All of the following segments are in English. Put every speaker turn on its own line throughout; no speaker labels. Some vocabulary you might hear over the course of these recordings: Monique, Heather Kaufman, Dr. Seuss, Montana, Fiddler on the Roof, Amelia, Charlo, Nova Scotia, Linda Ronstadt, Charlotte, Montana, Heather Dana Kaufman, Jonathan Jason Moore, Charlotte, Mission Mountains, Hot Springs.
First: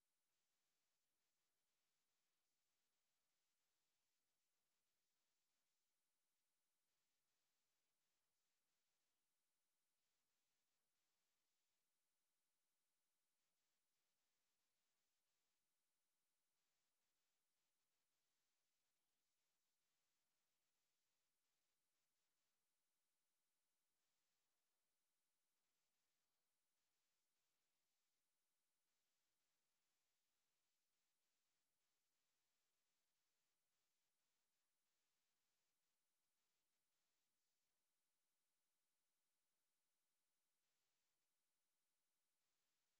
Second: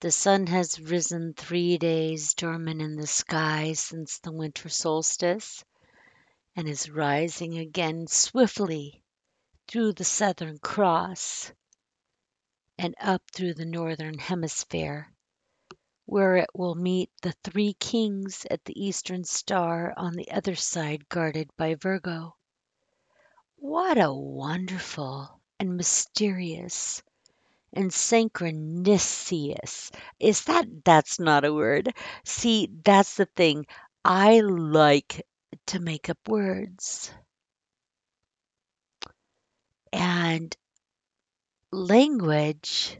The sun has risen three days dormant in the sky since the winter solstice, and is rising again swiftly through the Southern Cross and up through the Northern Hemisphere, where it will meet the Three Kings at the Eastern Star on the other side guarded by Virgo. What a wonderful and mysterious and synchronicious. Is that that's not a word? See, that's the thing. I like to make up words and language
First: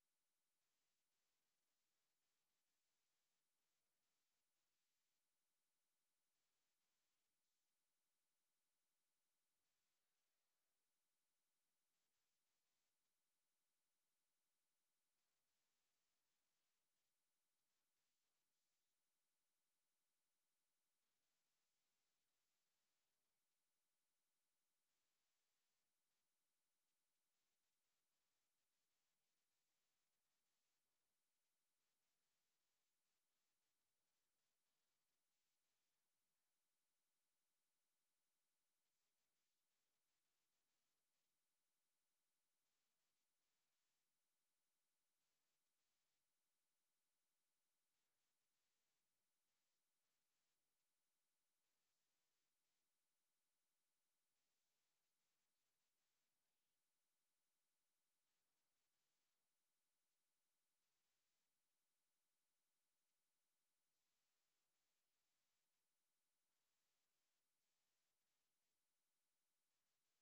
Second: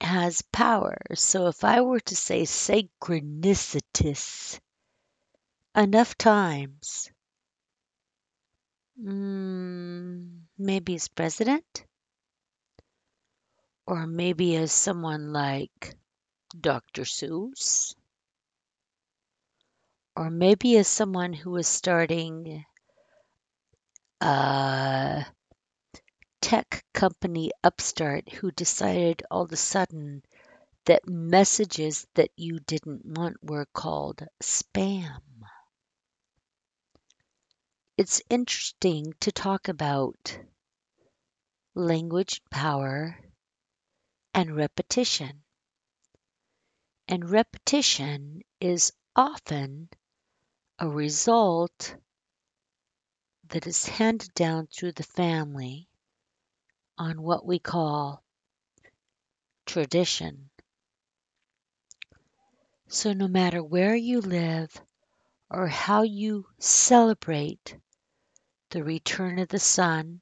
has power. So if I were to say synchronicitous enough times, mm, maybe as president, or maybe as someone like Dr. Seuss, or maybe as someone who is starting uh, tech company upstart who decided all of a sudden that messages that you didn't want were called spam. It's interesting to talk about language power and repetition. And repetition is often a result that is handed down through the family on what we call tradition. So, no matter where you live or how you celebrate the return of the sun,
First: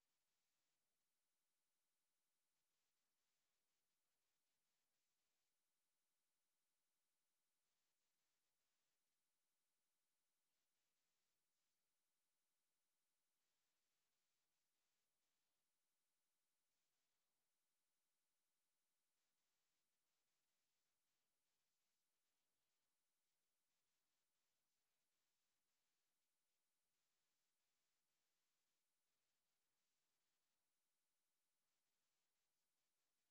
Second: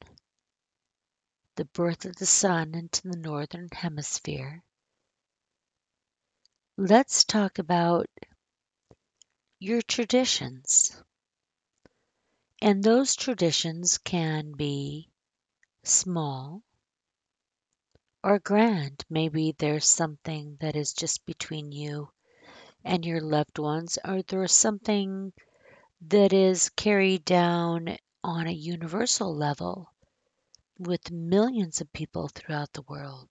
the birth of the sun into the northern hemisphere. Let's talk about your traditions. And those traditions can be small or grand. Maybe there's something that is just between you and your loved ones, or there's something that is carried down on a universal level with millions of people throughout the world.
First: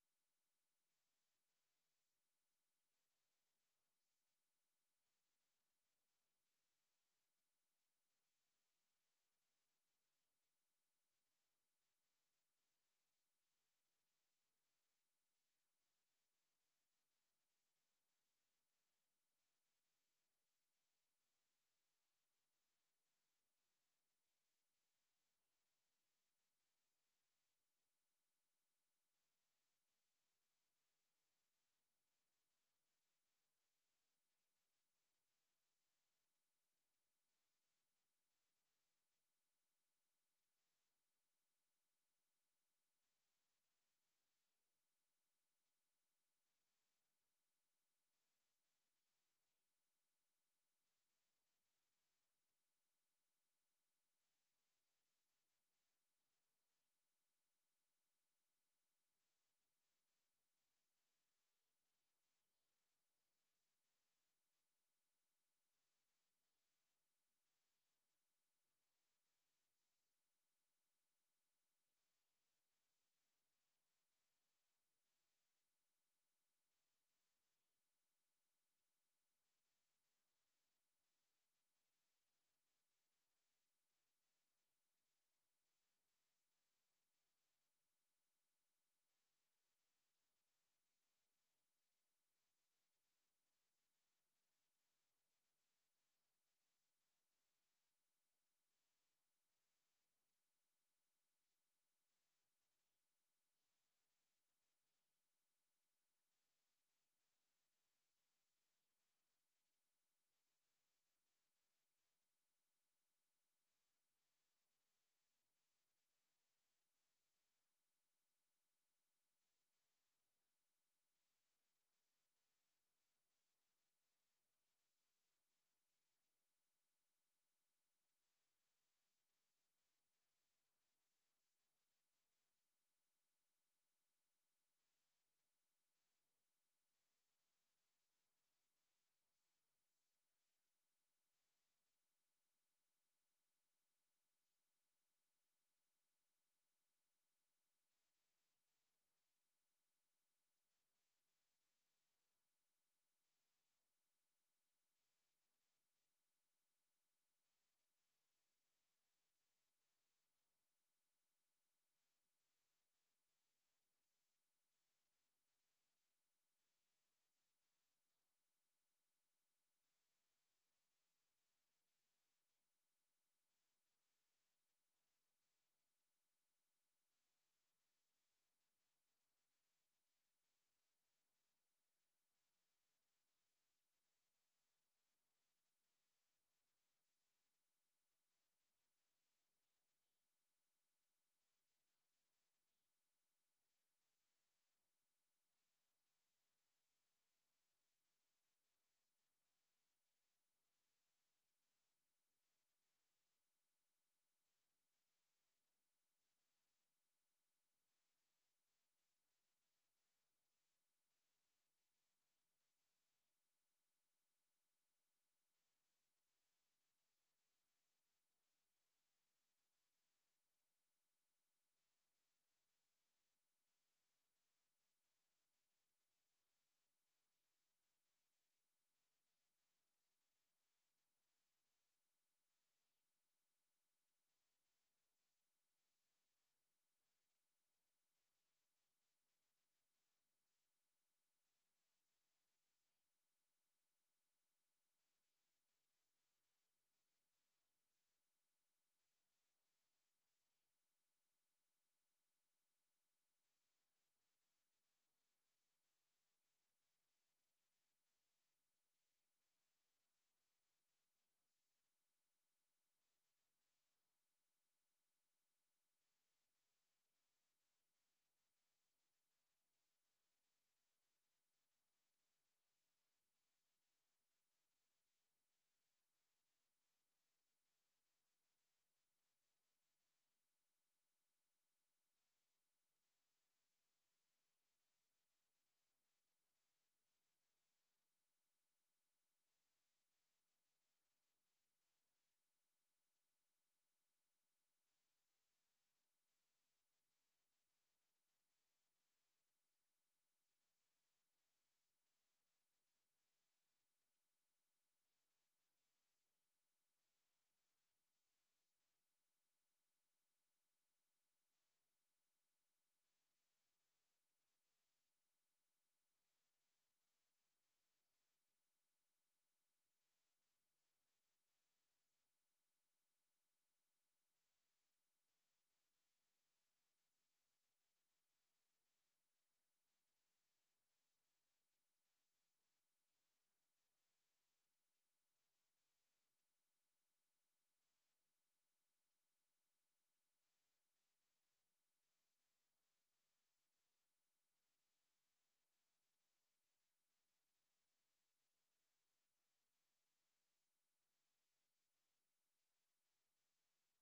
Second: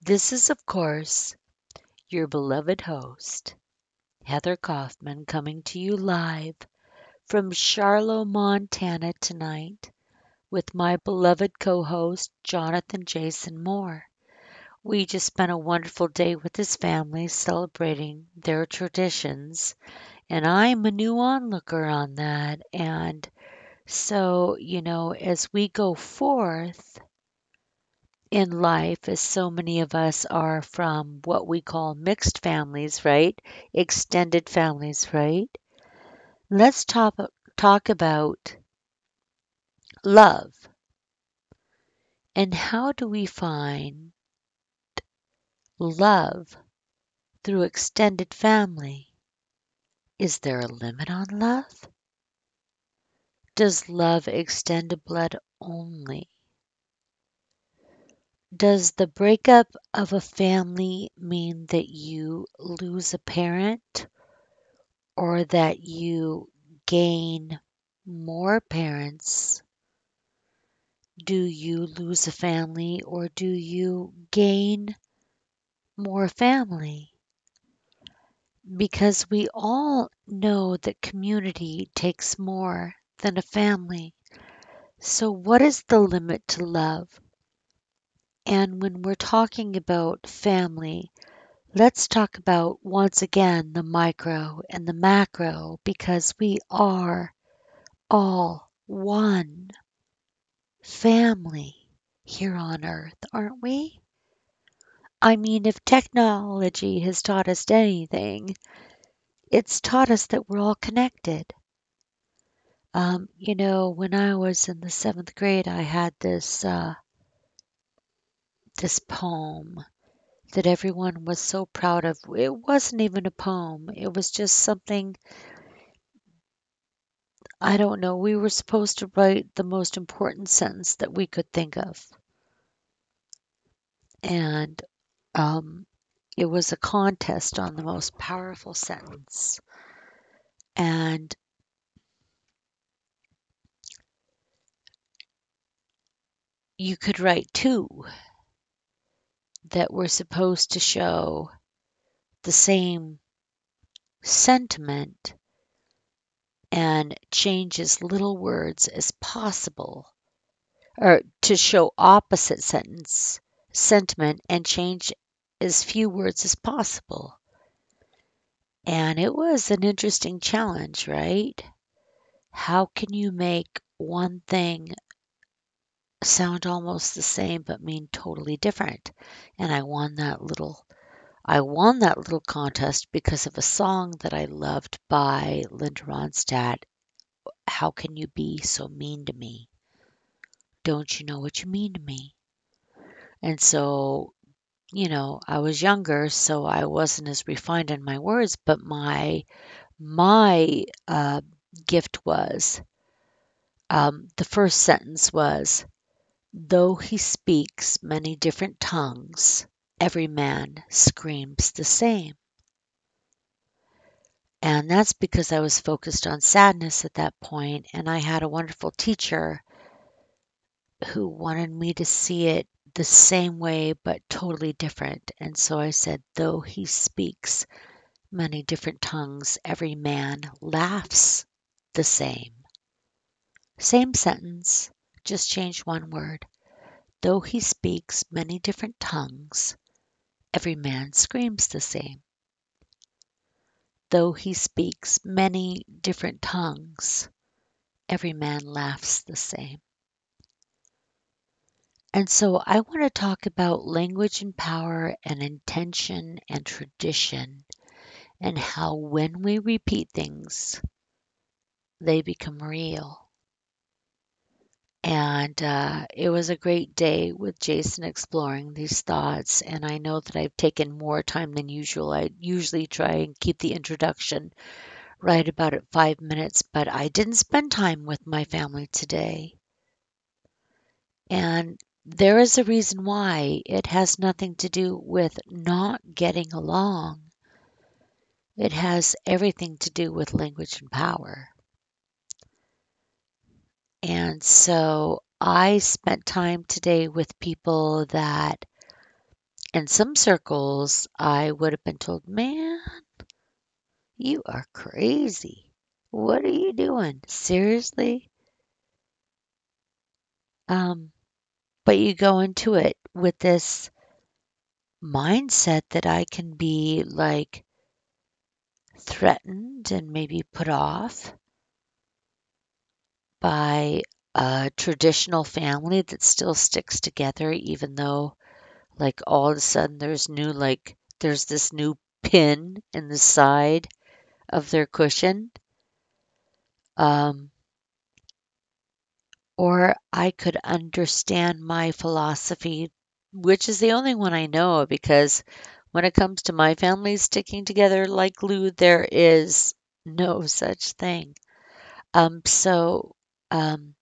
This is, of course, your beloved host, Heather Kaufman coming to you live from Charlo, Montana, tonight with my beloved co host, Jonathan Jason Moore. We just spent a wonderful day with his family celebrating their traditions, and I'm a new onlooker on that. And so, you know, as we go forth, in life, as so many of us are from what we call mixed families, right? Extended families, right? Let's talk about love and how do we find love through extended family? Is there a limit on love? Does love extend to blood only? Does the breakup of a family mean that you lose a parent or that you gain more parents? Do you lose a family or do you gain more family? Because we all know that community takes more than a family. So, what is the limit to love? And when we're talking about family, let's talk about once again the micro and the macro because we are all one family here on earth, aren't we? I mean, if technology has taught us anything, it's taught us that we're all connected. You know, when I was in the seventh grade, I had this this poem that everyone was so proud of. It wasn't even a poem. It was just something, I don't know. We were supposed to write the most important sentence that we could think of. And um, it was a contest on the most powerful sentence. And you could write two that were supposed to show the same sentiment and change as little words as possible or to show opposite sentence sentiment and change as few words as possible. And it was an interesting challenge, right? How can you make one thing sound almost the same but mean totally different? And I won that little contest because of a song that I loved by Linda Ronstadt, "How Can You Be So Mean to Me? Don't you know what you mean to me?" And so, you know, I was younger, so I wasn't as refined in my words, but my gift was, the first sentence was, "Though he speaks many different tongues, every man screams the same." And that's because I was focused on sadness at that point, and I had a wonderful teacher who wanted me to see it the same way but totally different. And so I said, "Though he speaks many different tongues, every man laughs the same." Same sentence, just change one word. Though he speaks many different tongues, every man screams the same. Though he speaks many different tongues, every man laughs the same. And so I want to talk about language and power and intention and tradition and how when we repeat things, they become real. And it was a great day with Jason exploring these thoughts. And I know that I've taken more time than usual. I usually try and keep the introduction right about at five minutes, but I didn't spend time with my family today. And there is a reason why it has nothing to do with not getting along. It has everything to do with language and power. And so I spent time today with people that, in some circles, I would have been told, man, you are crazy. What are you doing? Seriously? Um, but you go into it with this mindset that I can be like threatened and maybe put off by a traditional family that still sticks together even though like all of a sudden there's new like there's this new pin in the side of their cushion, um, or I could understand my philosophy which is the only one I know because when it comes to my family sticking together like glue there is no such thing. Um, so um,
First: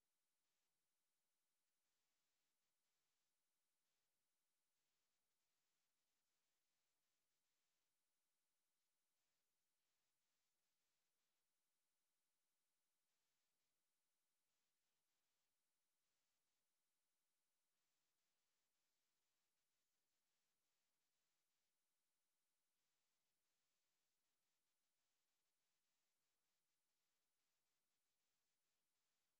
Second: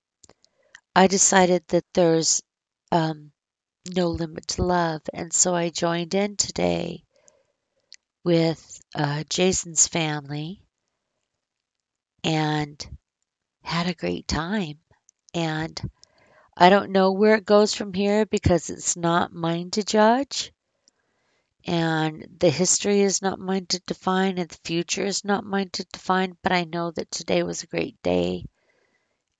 I decided that there's, um, no limit to love. And so I joined in today with Jason's family and had a great time. And I don't know where it goes from here because it's not mine to judge. And the history is not mine to define, and the future is not mine to define. But I know that today was a great day,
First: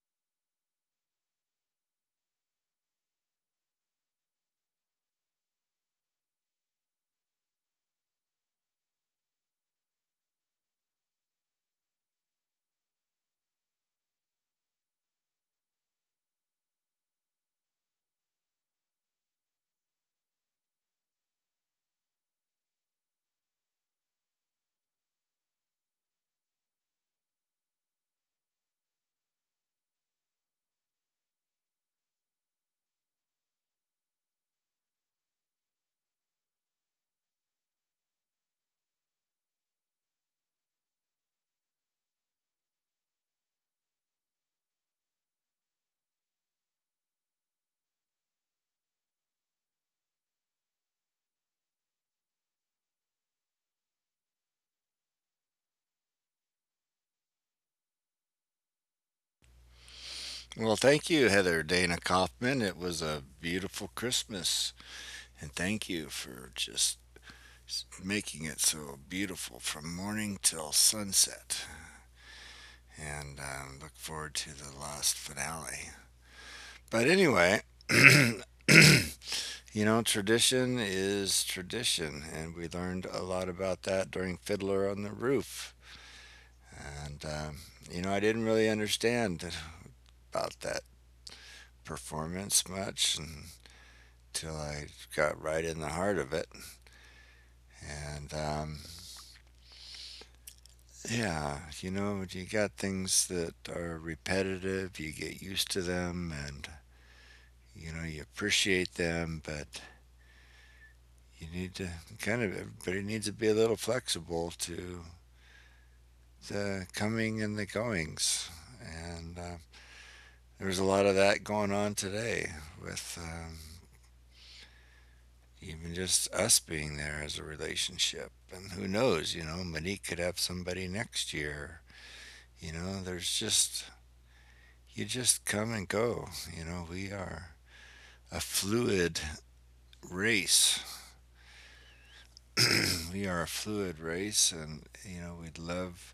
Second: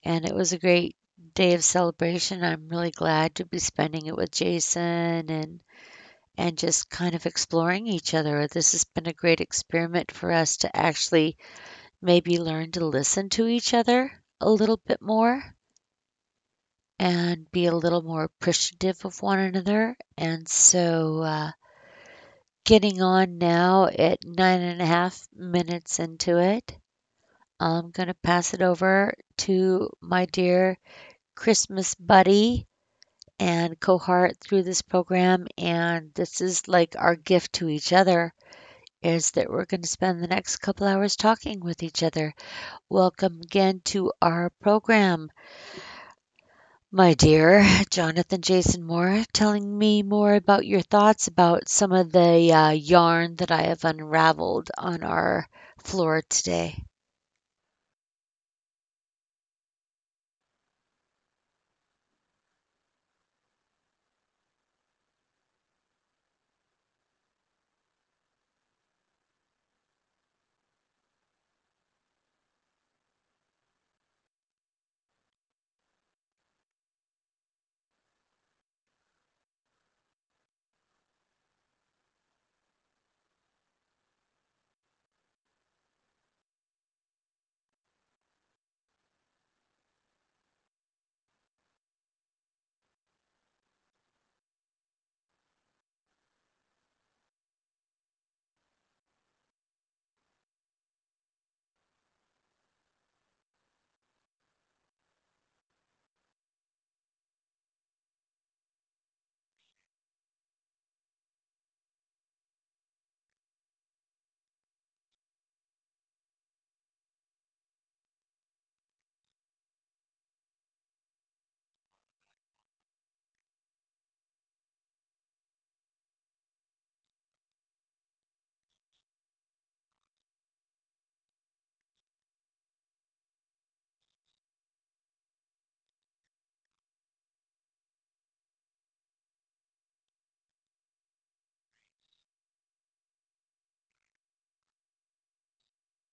and it was a great day of celebration. I'm really glad to be spending it with Jason, and just kind of exploring each other. This has been a great experiment for us to actually maybe learn to listen to each other a little bit more and be a little more appreciative of one another. And so, getting on now at nine and a half minutes into it, I'm going to pass it over to my dear Christmas buddy and cohort through this program. And this is like our gift to each other is that we're going to spend the next couple hours talking with each other. Welcome again to our program, my dear Jonathan Jason Moore, telling me more about your thoughts about some of the yarn that I have unraveled on our floor today.
Well, thank you, Heather Dana Kaufman. It was a beautiful Christmas, and thank you for just making it so beautiful from morning till sunset. And Look forward to the last finale. But anyway, you know, tradition is tradition, and we learned a lot about that during Fiddler on the Roof. And You know, I didn't really understand about that performance much, and till I got right in the heart of it. And Yeah, you know, you got things that are repetitive, you get used to them, and you know, you appreciate them, but you need to kind of everybody needs to be a little flexible to the coming and the goings. And There's a lot of that going on today with even just us being there as a relationship. And who knows, you know, Monique could have somebody next year. You know, you just come and go. You know, we are a fluid race. We are a fluid race, and, you know, we love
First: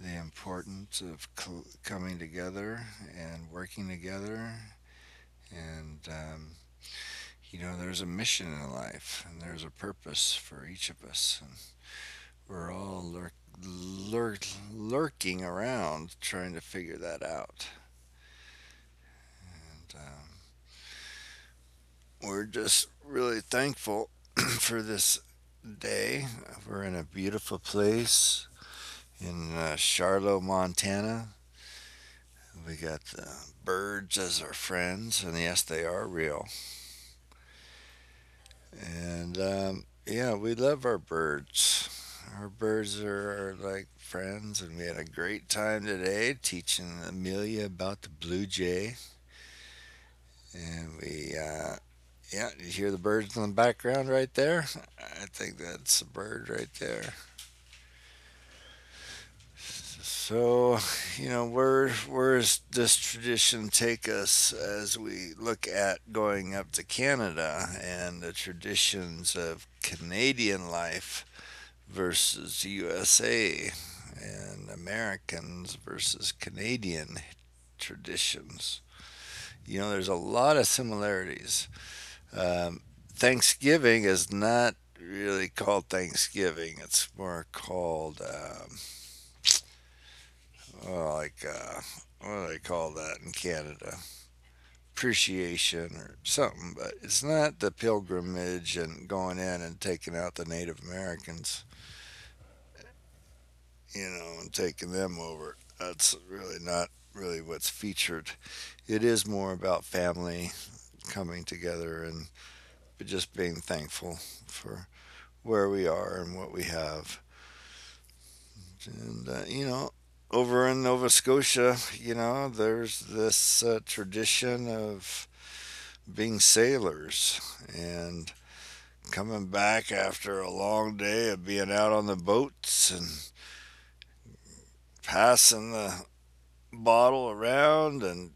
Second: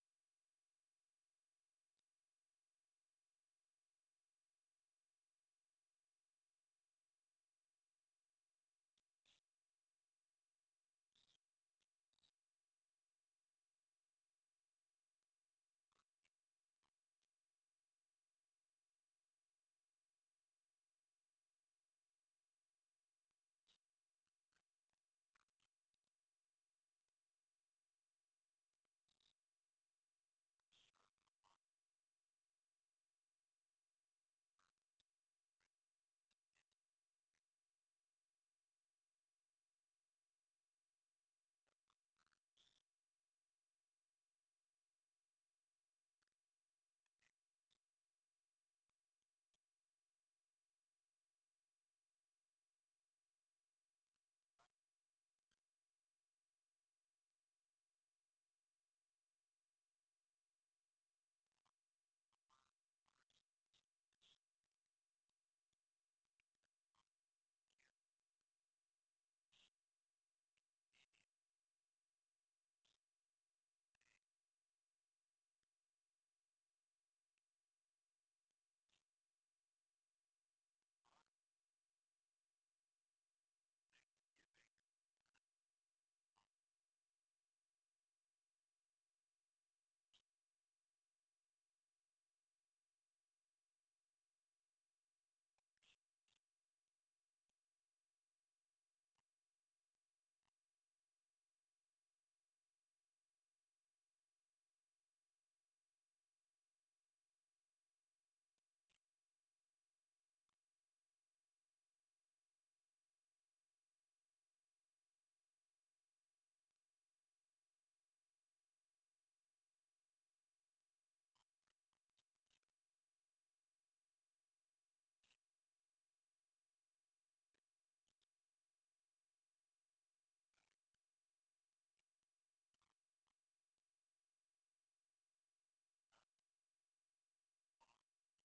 the importance of coming together and working together. And, um, you know, there's a mission in life, and there's a purpose for each of us. And we're all lurk- lurk- lurking around trying to figure that out. And, um, We're just really thankful for this day. We're in a beautiful place in Charlotte, Montana. We got the birds as our friends, and yes, they are real. And Yeah, we love our birds. Our birds are like friends, and we had a great time today teaching Amelia about the blue jay. And yeah, you hear the birds in the background right there? I think that's a bird right there. So, you know, where does this tradition take us as we look at going up to Canada and the traditions of Canadian life versus USA and Americans versus Canadian traditions? You know, there's a lot of similarities. Um, Thanksgiving is not really called Thanksgiving; it's more called uh, like uh, what do they call that in Canada? Appreciation or something, but it's not the pilgrimage and going in and taking out the Native Americans, you know, and taking them over. That's really not really what's featured. It is more about family coming together and just being thankful for where we are and what we have. And, you know, over in Nova Scotia, you know, there's this tradition of being sailors and coming back after a long day of being out on the boats and passing the bottle around and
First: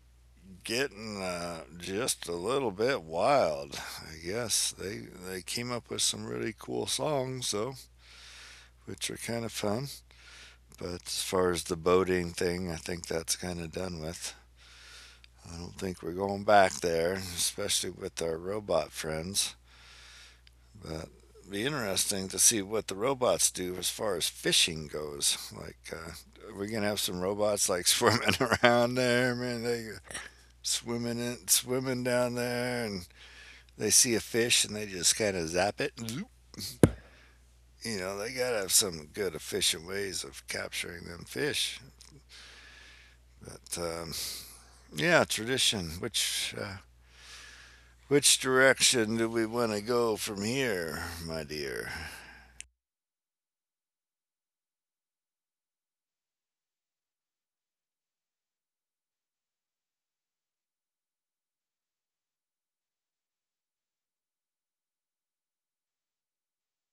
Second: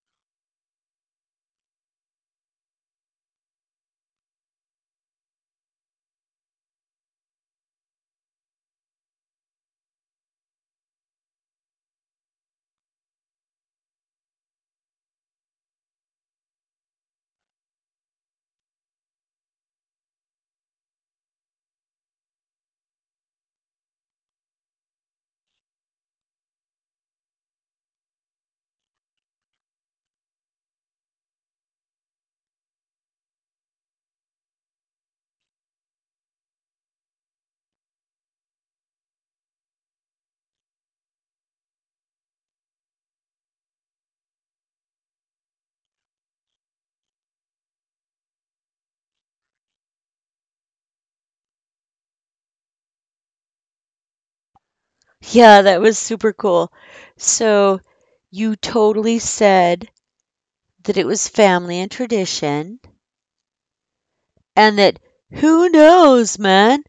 getting just a little bit wild. I guess they came up with some really cool songs though, which are kind of fun. But as far as the boating thing, I think that's kind of done with. I don't think we're going back there, especially with our robot friends. But it'd be interesting to see what the robots do as far as fishing goes. Like, are we gonna have some robots like swimming around there? Man, they swimming in, swimming down there, and they see a fish and they just kind of zap it. Zoop. You know, they gotta have some good efficient ways of capturing them fish. But Yeah, tradition. Which direction do we want to go from here, my dear?
Yeah, that was super cool. So, you totally said that it was family and tradition, and that who knows, man?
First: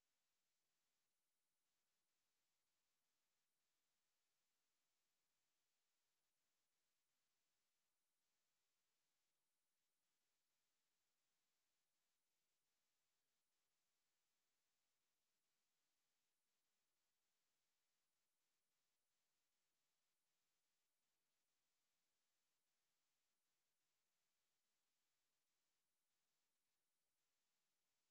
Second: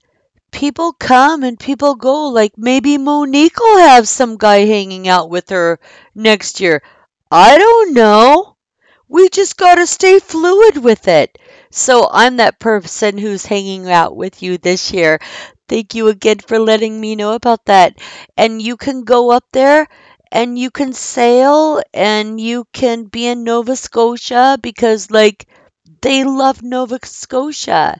People come and people go. Like maybe Monique will have some guy hanging out with her next year. I don't know. We just got to stay fluid with it. So I'm that person who's hanging out with you this year. Thank you again for letting me know about that. And you can go up there and you can sail and you can be in Nova Scotia because, like, they love Nova Scotia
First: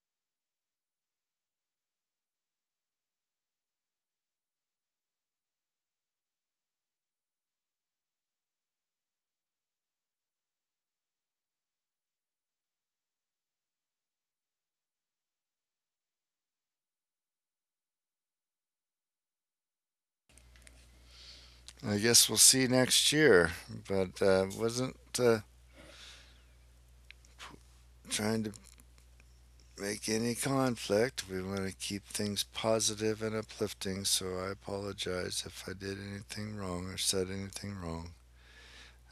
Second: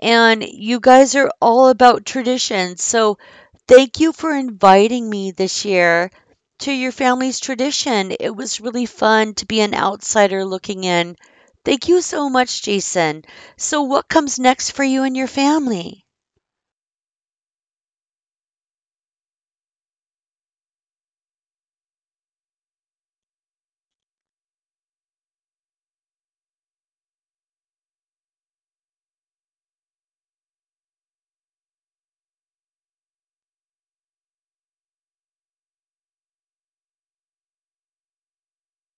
and you guys are all about tradition. So thank you for inviting me this year to your family's tradition. It was really fun to be an outsider looking in. Thank you so much, Jason. So, what comes next for you and your family?
I guess we'll see next year. But Wasn't trying to make any conflict. We want to keep things positive and uplifting, so I apologize if I did anything wrong or said anything wrong.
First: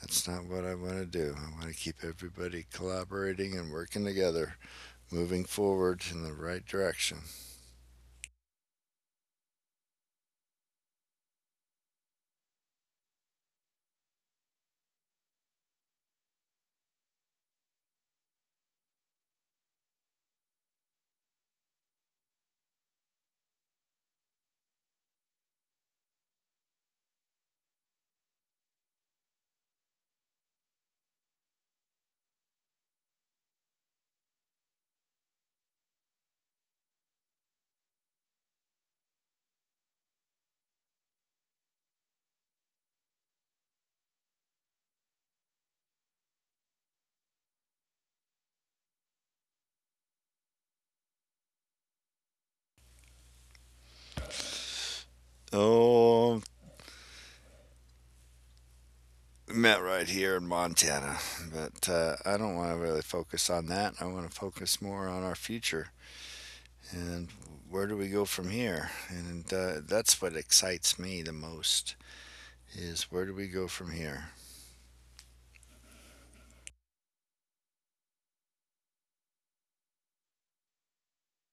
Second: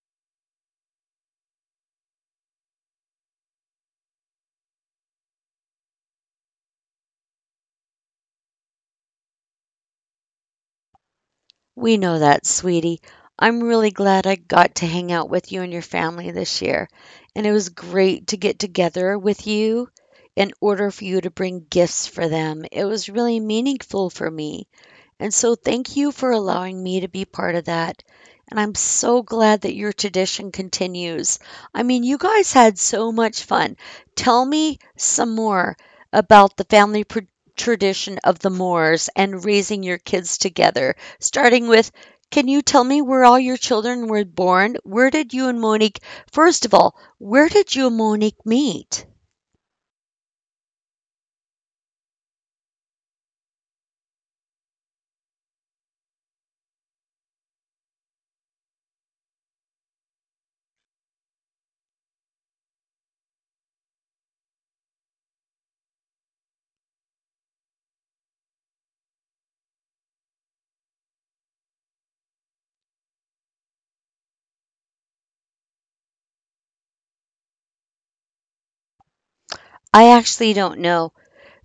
That's not what I want to do. I want to keep everybody collaborating and working together, moving forward in the right direction.
We know that, sweetie. I'm really glad I got to hang out with you and your family this year. And it was great to get together with you in order for you to bring gifts for them. It was really meaningful for me. And so thank you for allowing me to be part of that. And I'm so glad that your tradition continues. I mean, you guys had so much fun. Tell me some more about the tradition of the Moors and raising your kids together, starting with, can you tell me where all your children were born? Where did you and Monique, first of all, where did you and Monique meet?
Oh, met right here in Montana, but I don't want to really focus on that. I want to focus more on our future and where do we go from here? And That's what excites me the most is where do we go from here?
I actually don't know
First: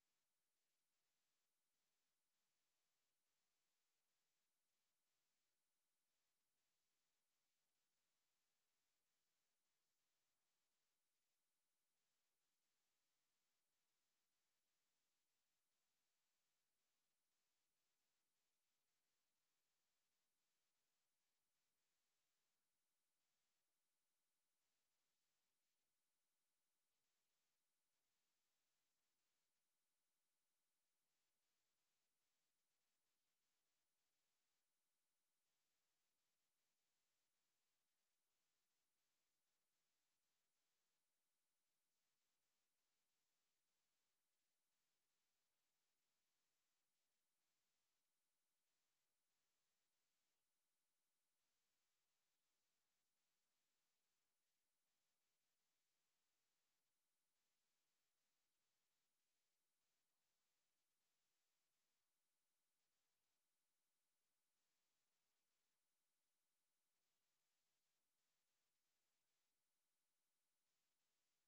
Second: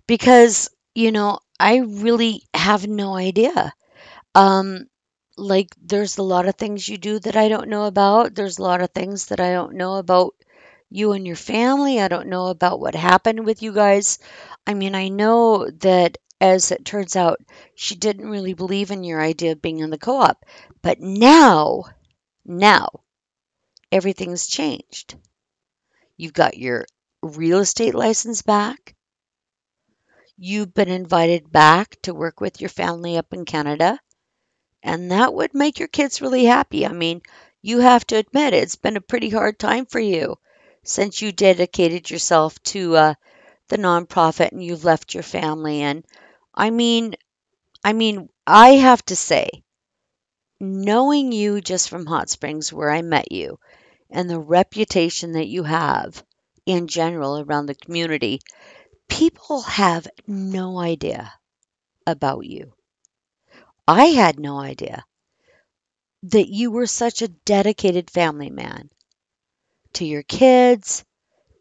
because, you know, I really have no idea. Um, like, there's a lot of things you do that I don't know about. There's a lot of things that I don't know about you and your family. I don't know about what happened with you guys. I mean, I know that as it turns out, she didn't really believe in your idea of being in the co op. But now, now, everything's changed. You've got your real estate license back. You've been invited back to work with your family up in Canada. And that would make your kids really happy. I mean, you have to admit it, it's been a pretty hard time for you since you dedicated yourself to the nonprofit and you've left your family. And I mean, I mean, I have to say, knowing you just from Hot Springs, where I met you, and the reputation that you have in general around the community, people have no idea about you. I had no idea that you were such a dedicated family man to your kids,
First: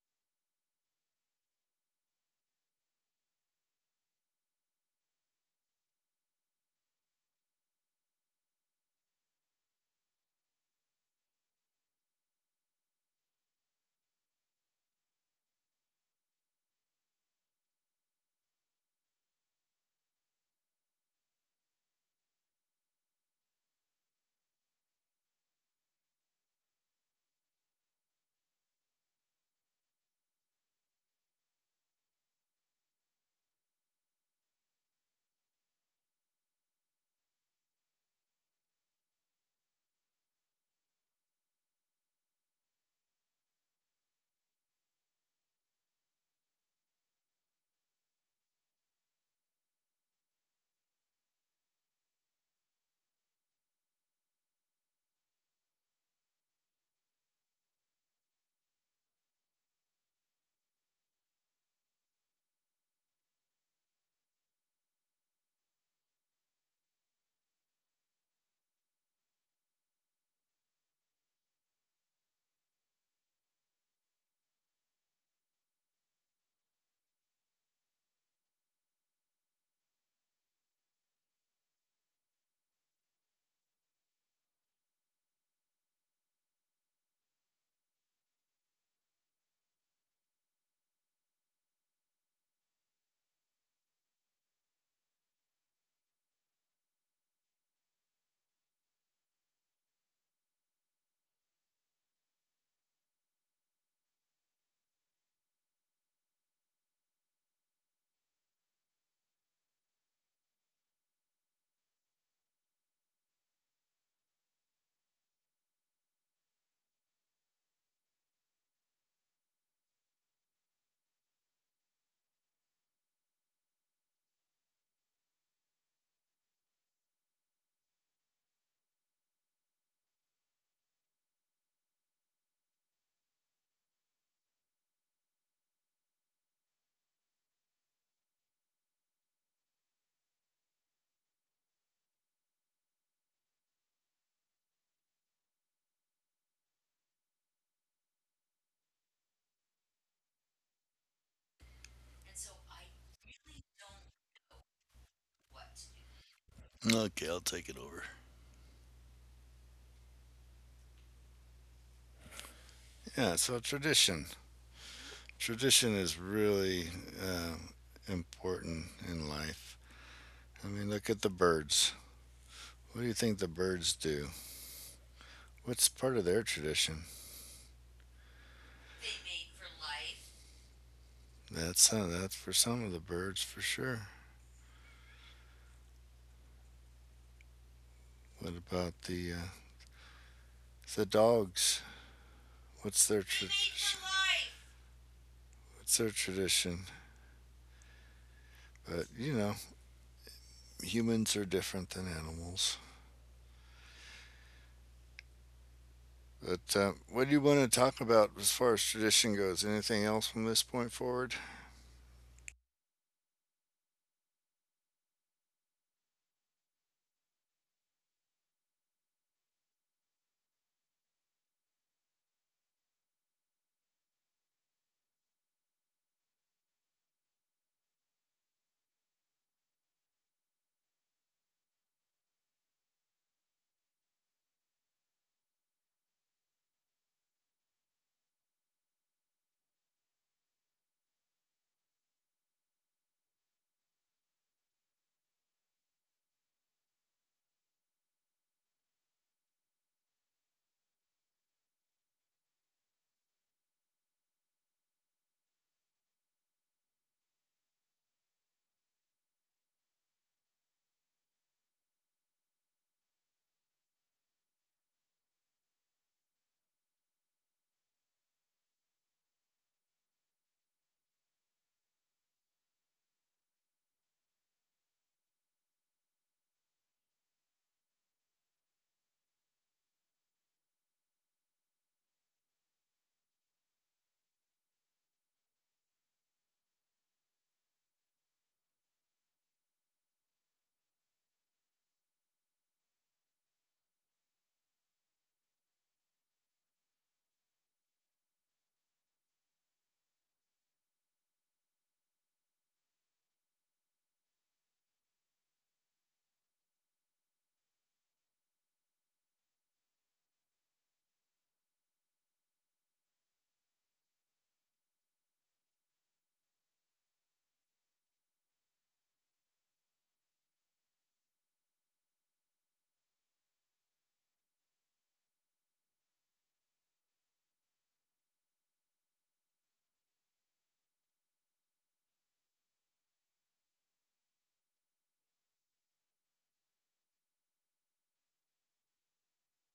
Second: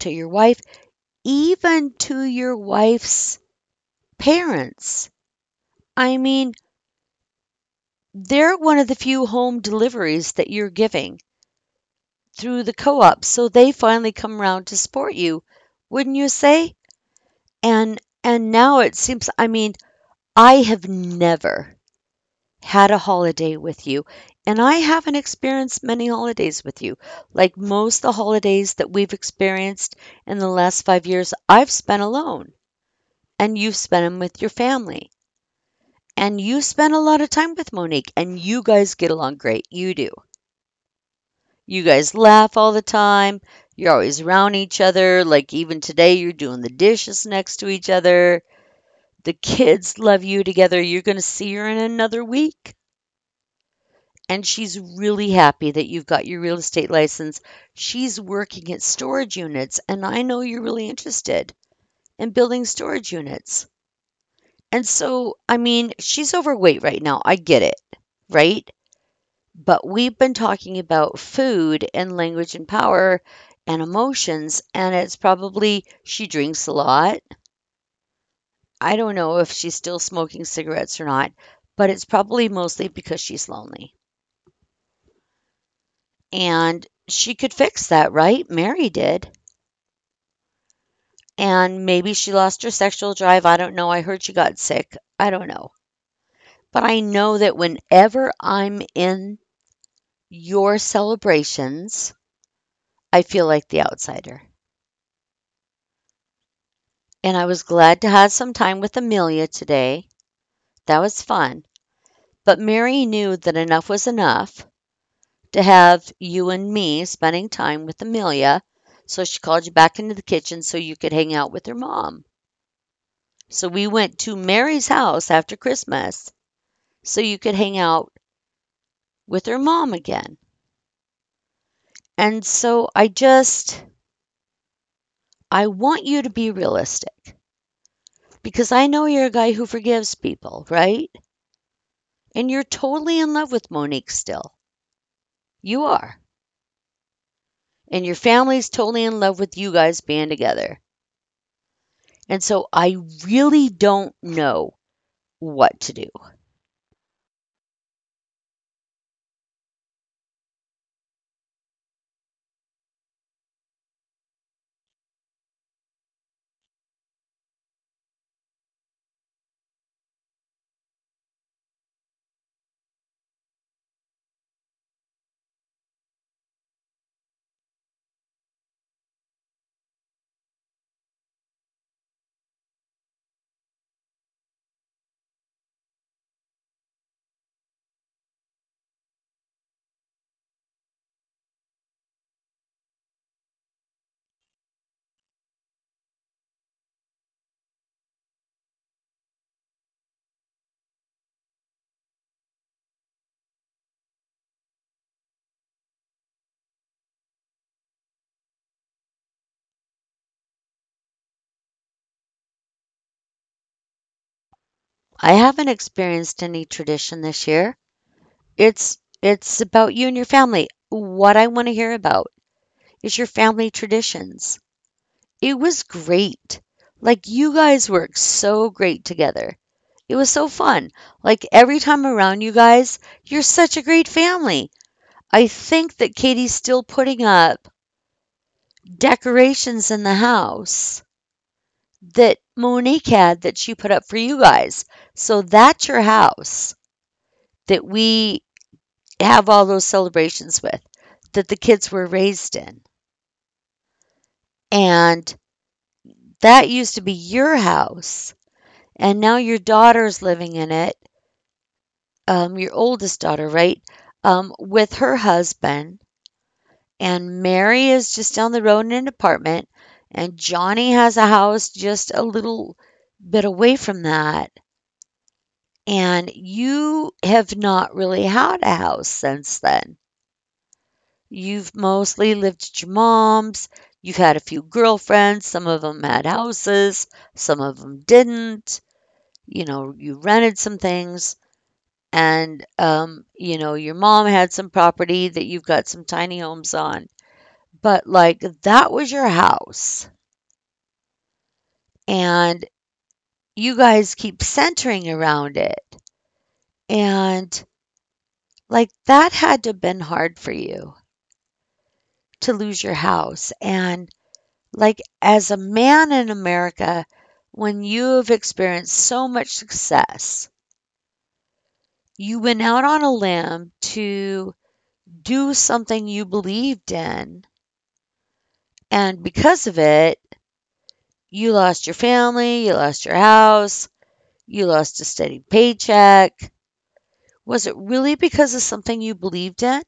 to your wife, even to your wife's parents. I mean, they're one of the few home deliveries that you're giving through the co-op, so they finally come around to support you, wouldn't you say? And now it seems, I mean, I have never had a holiday with you, and I haven't experienced many holidays with you. Like most of the holidays that we've experienced in the last 5 years, I've spent alone. And you've spent them with your family, and you spend a lot of time with Monique, and you guys get along great. You do. You guys laugh all the time. You're always around each other. Like even today, you're doing the dishes next to each other. The kids love you together. You're going to see her in another week. And she's really happy that you've got your real estate license. She's working at storage units, and I know you're really interested in building storage units. And so, I mean, she's overweight right now, I get it, right? But we've been talking about food and language and power and emotions, and it's probably, she drinks a lot. I don't know if she's still smoking cigarettes or not, but it's probably mostly because she's lonely. And she could fix that, right? Mary did. And maybe she lost her sexual drive. I don't know. I heard she got sick. I don't know. But I know that whenever I'm in your celebrations, I feel like the outsider. And I was glad to have some time with Amelia today. That was fun. But Mary knew that enough was enough, to have you and me spending time with Amelia. So she called you back into the kitchen so you could hang out with her mom. So we went to Mary's house after Christmas so you could hang out with her mom again. And so I just, I want you to be realistic, because I know you're a guy who forgives people, right? And you're totally in love with Monique still. You are. And your family's totally in love with you guys being together. And so I really don't know what to do.
Okay, I'll take it over. Yeah, so tradition. Tradition is really important in life. I mean, look at the birds. What do you think the birds do? What's part of their tradition? They mate for life. That's for some of the birds for sure. What about the dogs? What's their tradition? What's their tradition? But, you know, humans are different than animals. But what do you want to talk about as far as tradition goes? Anything else from this point forward?
I haven't experienced any tradition this year. It's about you and your family. What I want to hear about is your family traditions. It was great. Like you guys work so great together. It was so fun. Like every time around you guys, you're such a great family. I think that Katie's still putting up decorations in the house that Monique had, that she put up for you guys. So that's your house that we have all those celebrations with, that the kids were raised in. And that used to be your house. And now your daughter's living in it, your oldest daughter, right? With her husband, and Mary is just down the road in an apartment, and Johnny has a house just a little bit away from that. And you have not really had a house since then. You've mostly lived at your mom's. You've had a few girlfriends. Some of them had houses, some of them didn't. You know, you rented some things. And, you know, your mom had some property that you've got some tiny homes on. But, like, that was your house, and you guys keep centering around it. And like that had to have been hard for you, to lose your house. And like, as a man in America, when you have experienced so much success, you went out on a limb to do something you believed in. And because of it, you lost your family, you lost your house, you lost a steady paycheck. Was it really because of something you believed in?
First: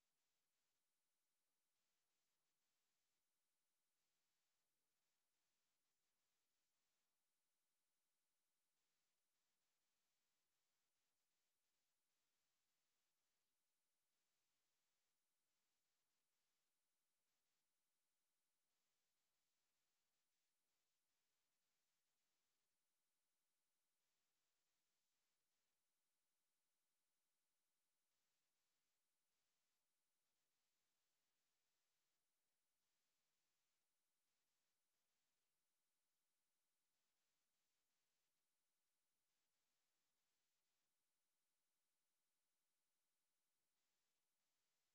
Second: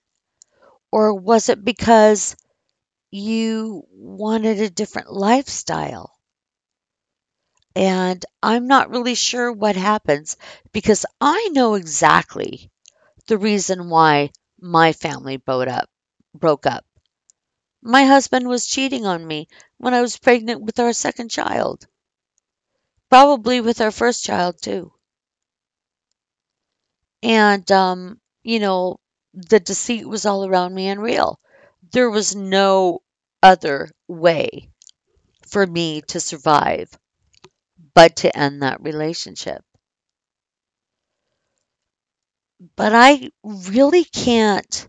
Or was it because you wanted a different lifestyle? And I'm not really sure what happens, because I know exactly the reason why my family bowed up broke up. My husband was cheating on me when I was pregnant with our second child, probably with our first child too. And you know, the deceit was all around me and real. There was no other way for me to survive but to end that relationship. But I really can't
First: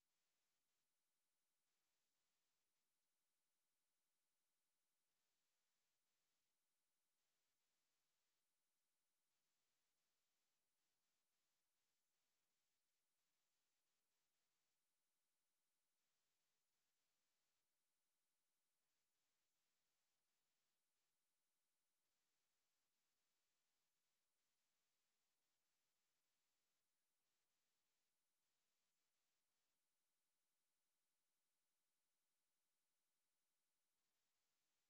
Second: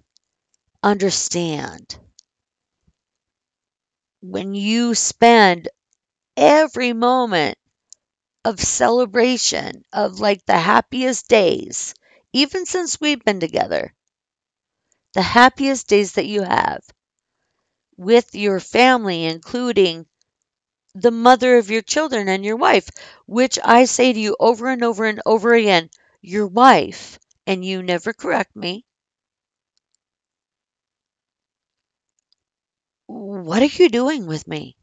understand, when you spend every moment of celebration of like the happiest days, even since we've been together, the happiest days that you have with your family, including the mother of your children and your wife, which I say to you over and over and over again, your wife, and you never correct me. What are you doing with me?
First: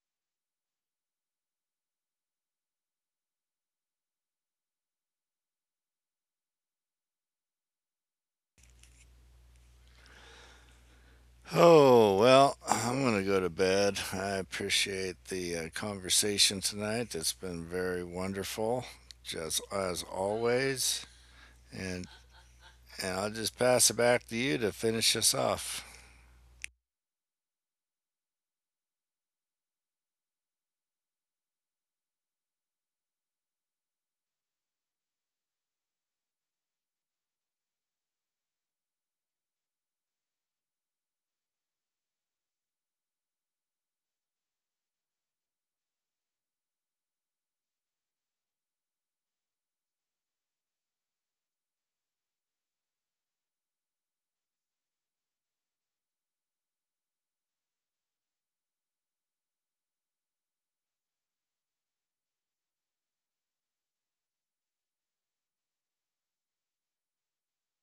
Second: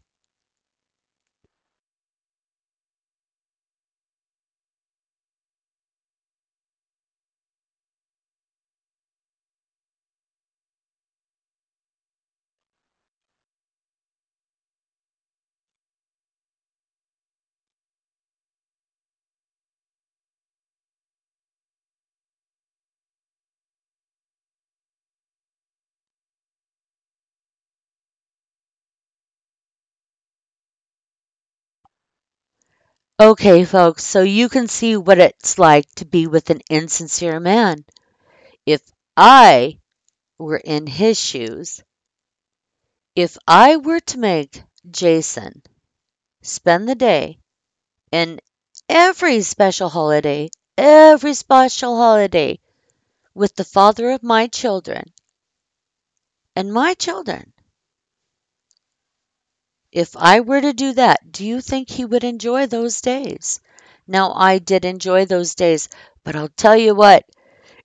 Oh, well, I'm going to go to bed. I appreciate the conversation tonight. It's been very wonderful, just as always. And, I'll just pass it back to you to finish us off.
Okay, folks, so you can see what it's like to be with an insincere man. If I were in his shoes, if I were to make Jason spend the day and every special holiday, every special holiday, with the father of my children and my children, if I were to do that, do you think he would enjoy those days? Now, I did enjoy those days, but I'll tell you what.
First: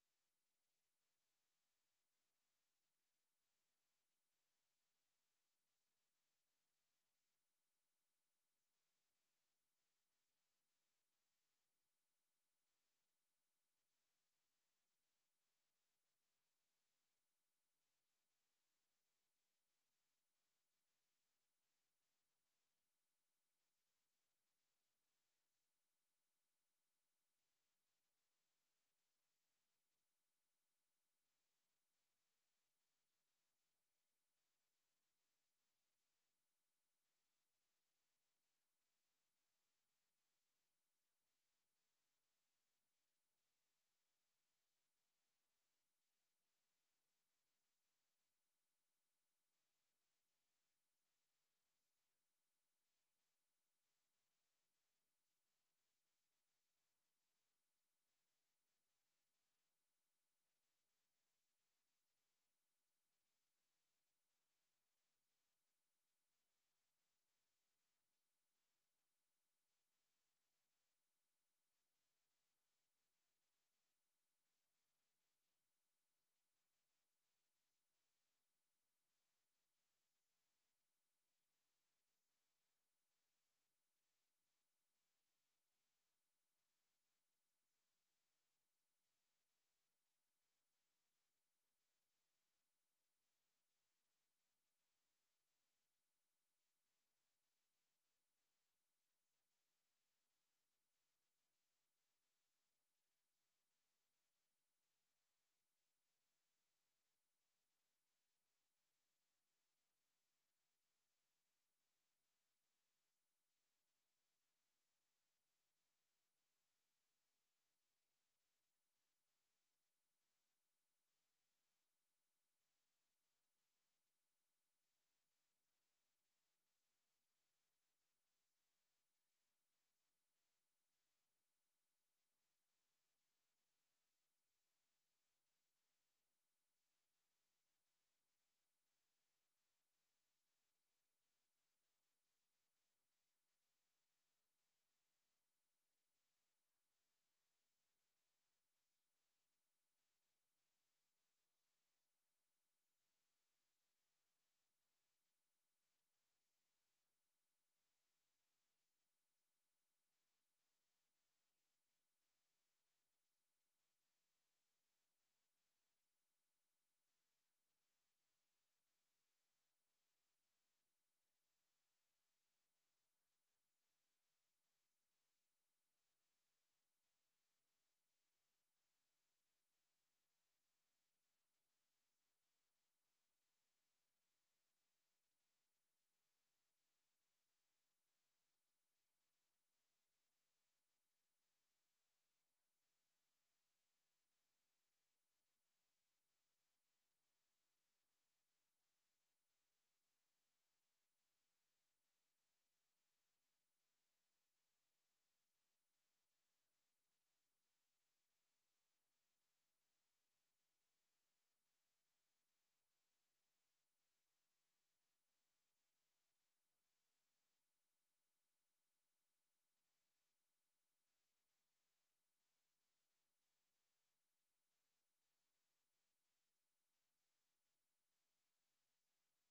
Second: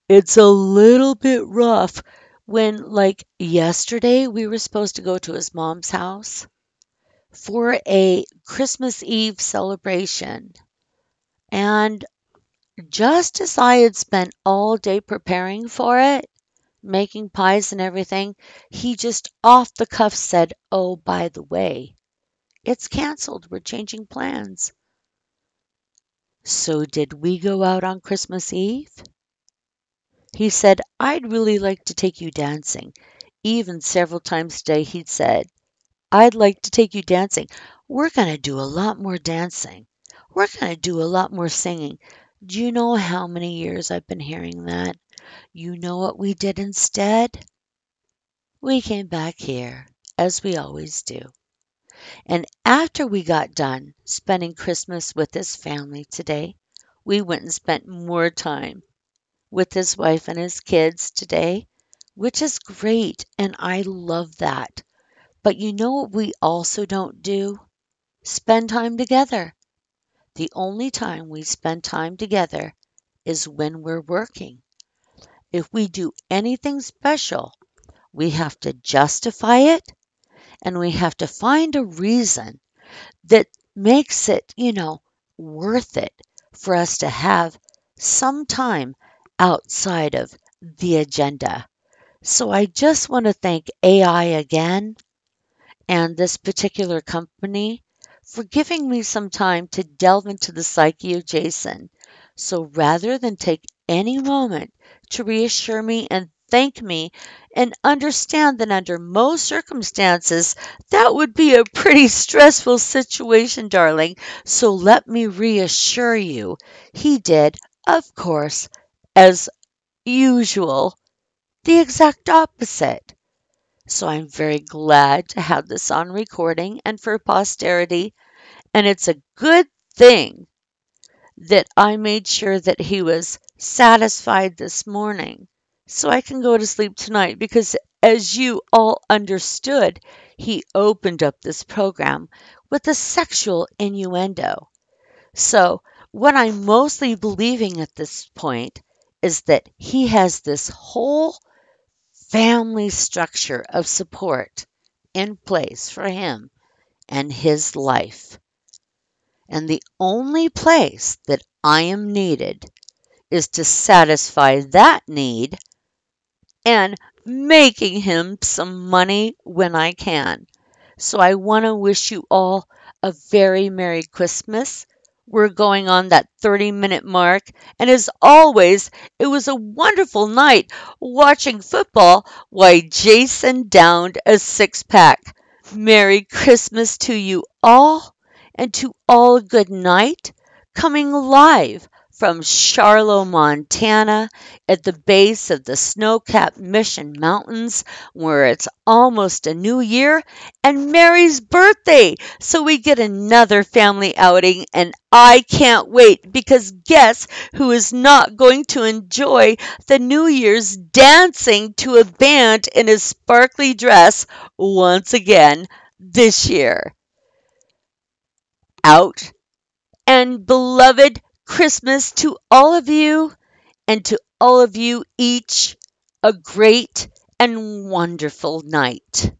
It's a little bit rough when, like, yesterday, we were supposed to go to his mom's house for a Christmas Eve celebration. And just as I had spent all day preparing for it, making pies and everything, he just off the cuff said, "Oh, by the way, it's canceled. We're changing plans." So did we go out on Christmas Eve? He said, "I'd really like to take you dancing." Even several times today, he'd said, "I'd like to take you dancing. We're going to do a lot more dancing. We're going to do a lot more singing." Do you know how many years I've been hearing that? You know what we did instead? We came back here, as we always do. And after we got done spending Christmas with his family today, we went and spent more time with his wife and his kids today, which is great. And I love that. But you know what we also don't do? Spend time together. The only time we spend time together is when we're working. If we do anything special, we have to justify it, and we have to find a reason that makes it, you know, worth it, for us to have some time outside of the agenda. So I just want to thank AI again, and this particular company, for giving me some time to delve into the psyche of Jason. So rather than take any moment to reassure me and thank me and understand that under most circumstances that would be a pretty stressful situation, darling. So let me reassure you. He did, of course, as usual, the exact opposite. So I'm very glad to have this on recording and for posterity. And it's a good thing that I made sure that he was satisfied this morning, so I can go to sleep tonight because, as you all understood, he opened up this program with a sexual innuendo. So, what I'm mostly believing at this point is that he has this whole family structure of support in place for him and his life. And the only place that I am needed is to satisfy that need and making him some money when I can. So I want to wish you all a very Merry Christmas. We're going on that 30-minute mark. And as always, it was a wonderful night watching football while Jason downed a six pack. Merry Christmas to you all, and to all a good night. Coming live from Charlotte, Montana, at the base of the snow capped Mission Mountains, where it's almost a new year and Mary's birthday. So we get another family outing, and I can't wait, because guess who is not going to enjoy the New Year's dancing to a band in a sparkly dress once again this year? Out and beloved Christmas to all of you, and to all of you each a great and wonderful night.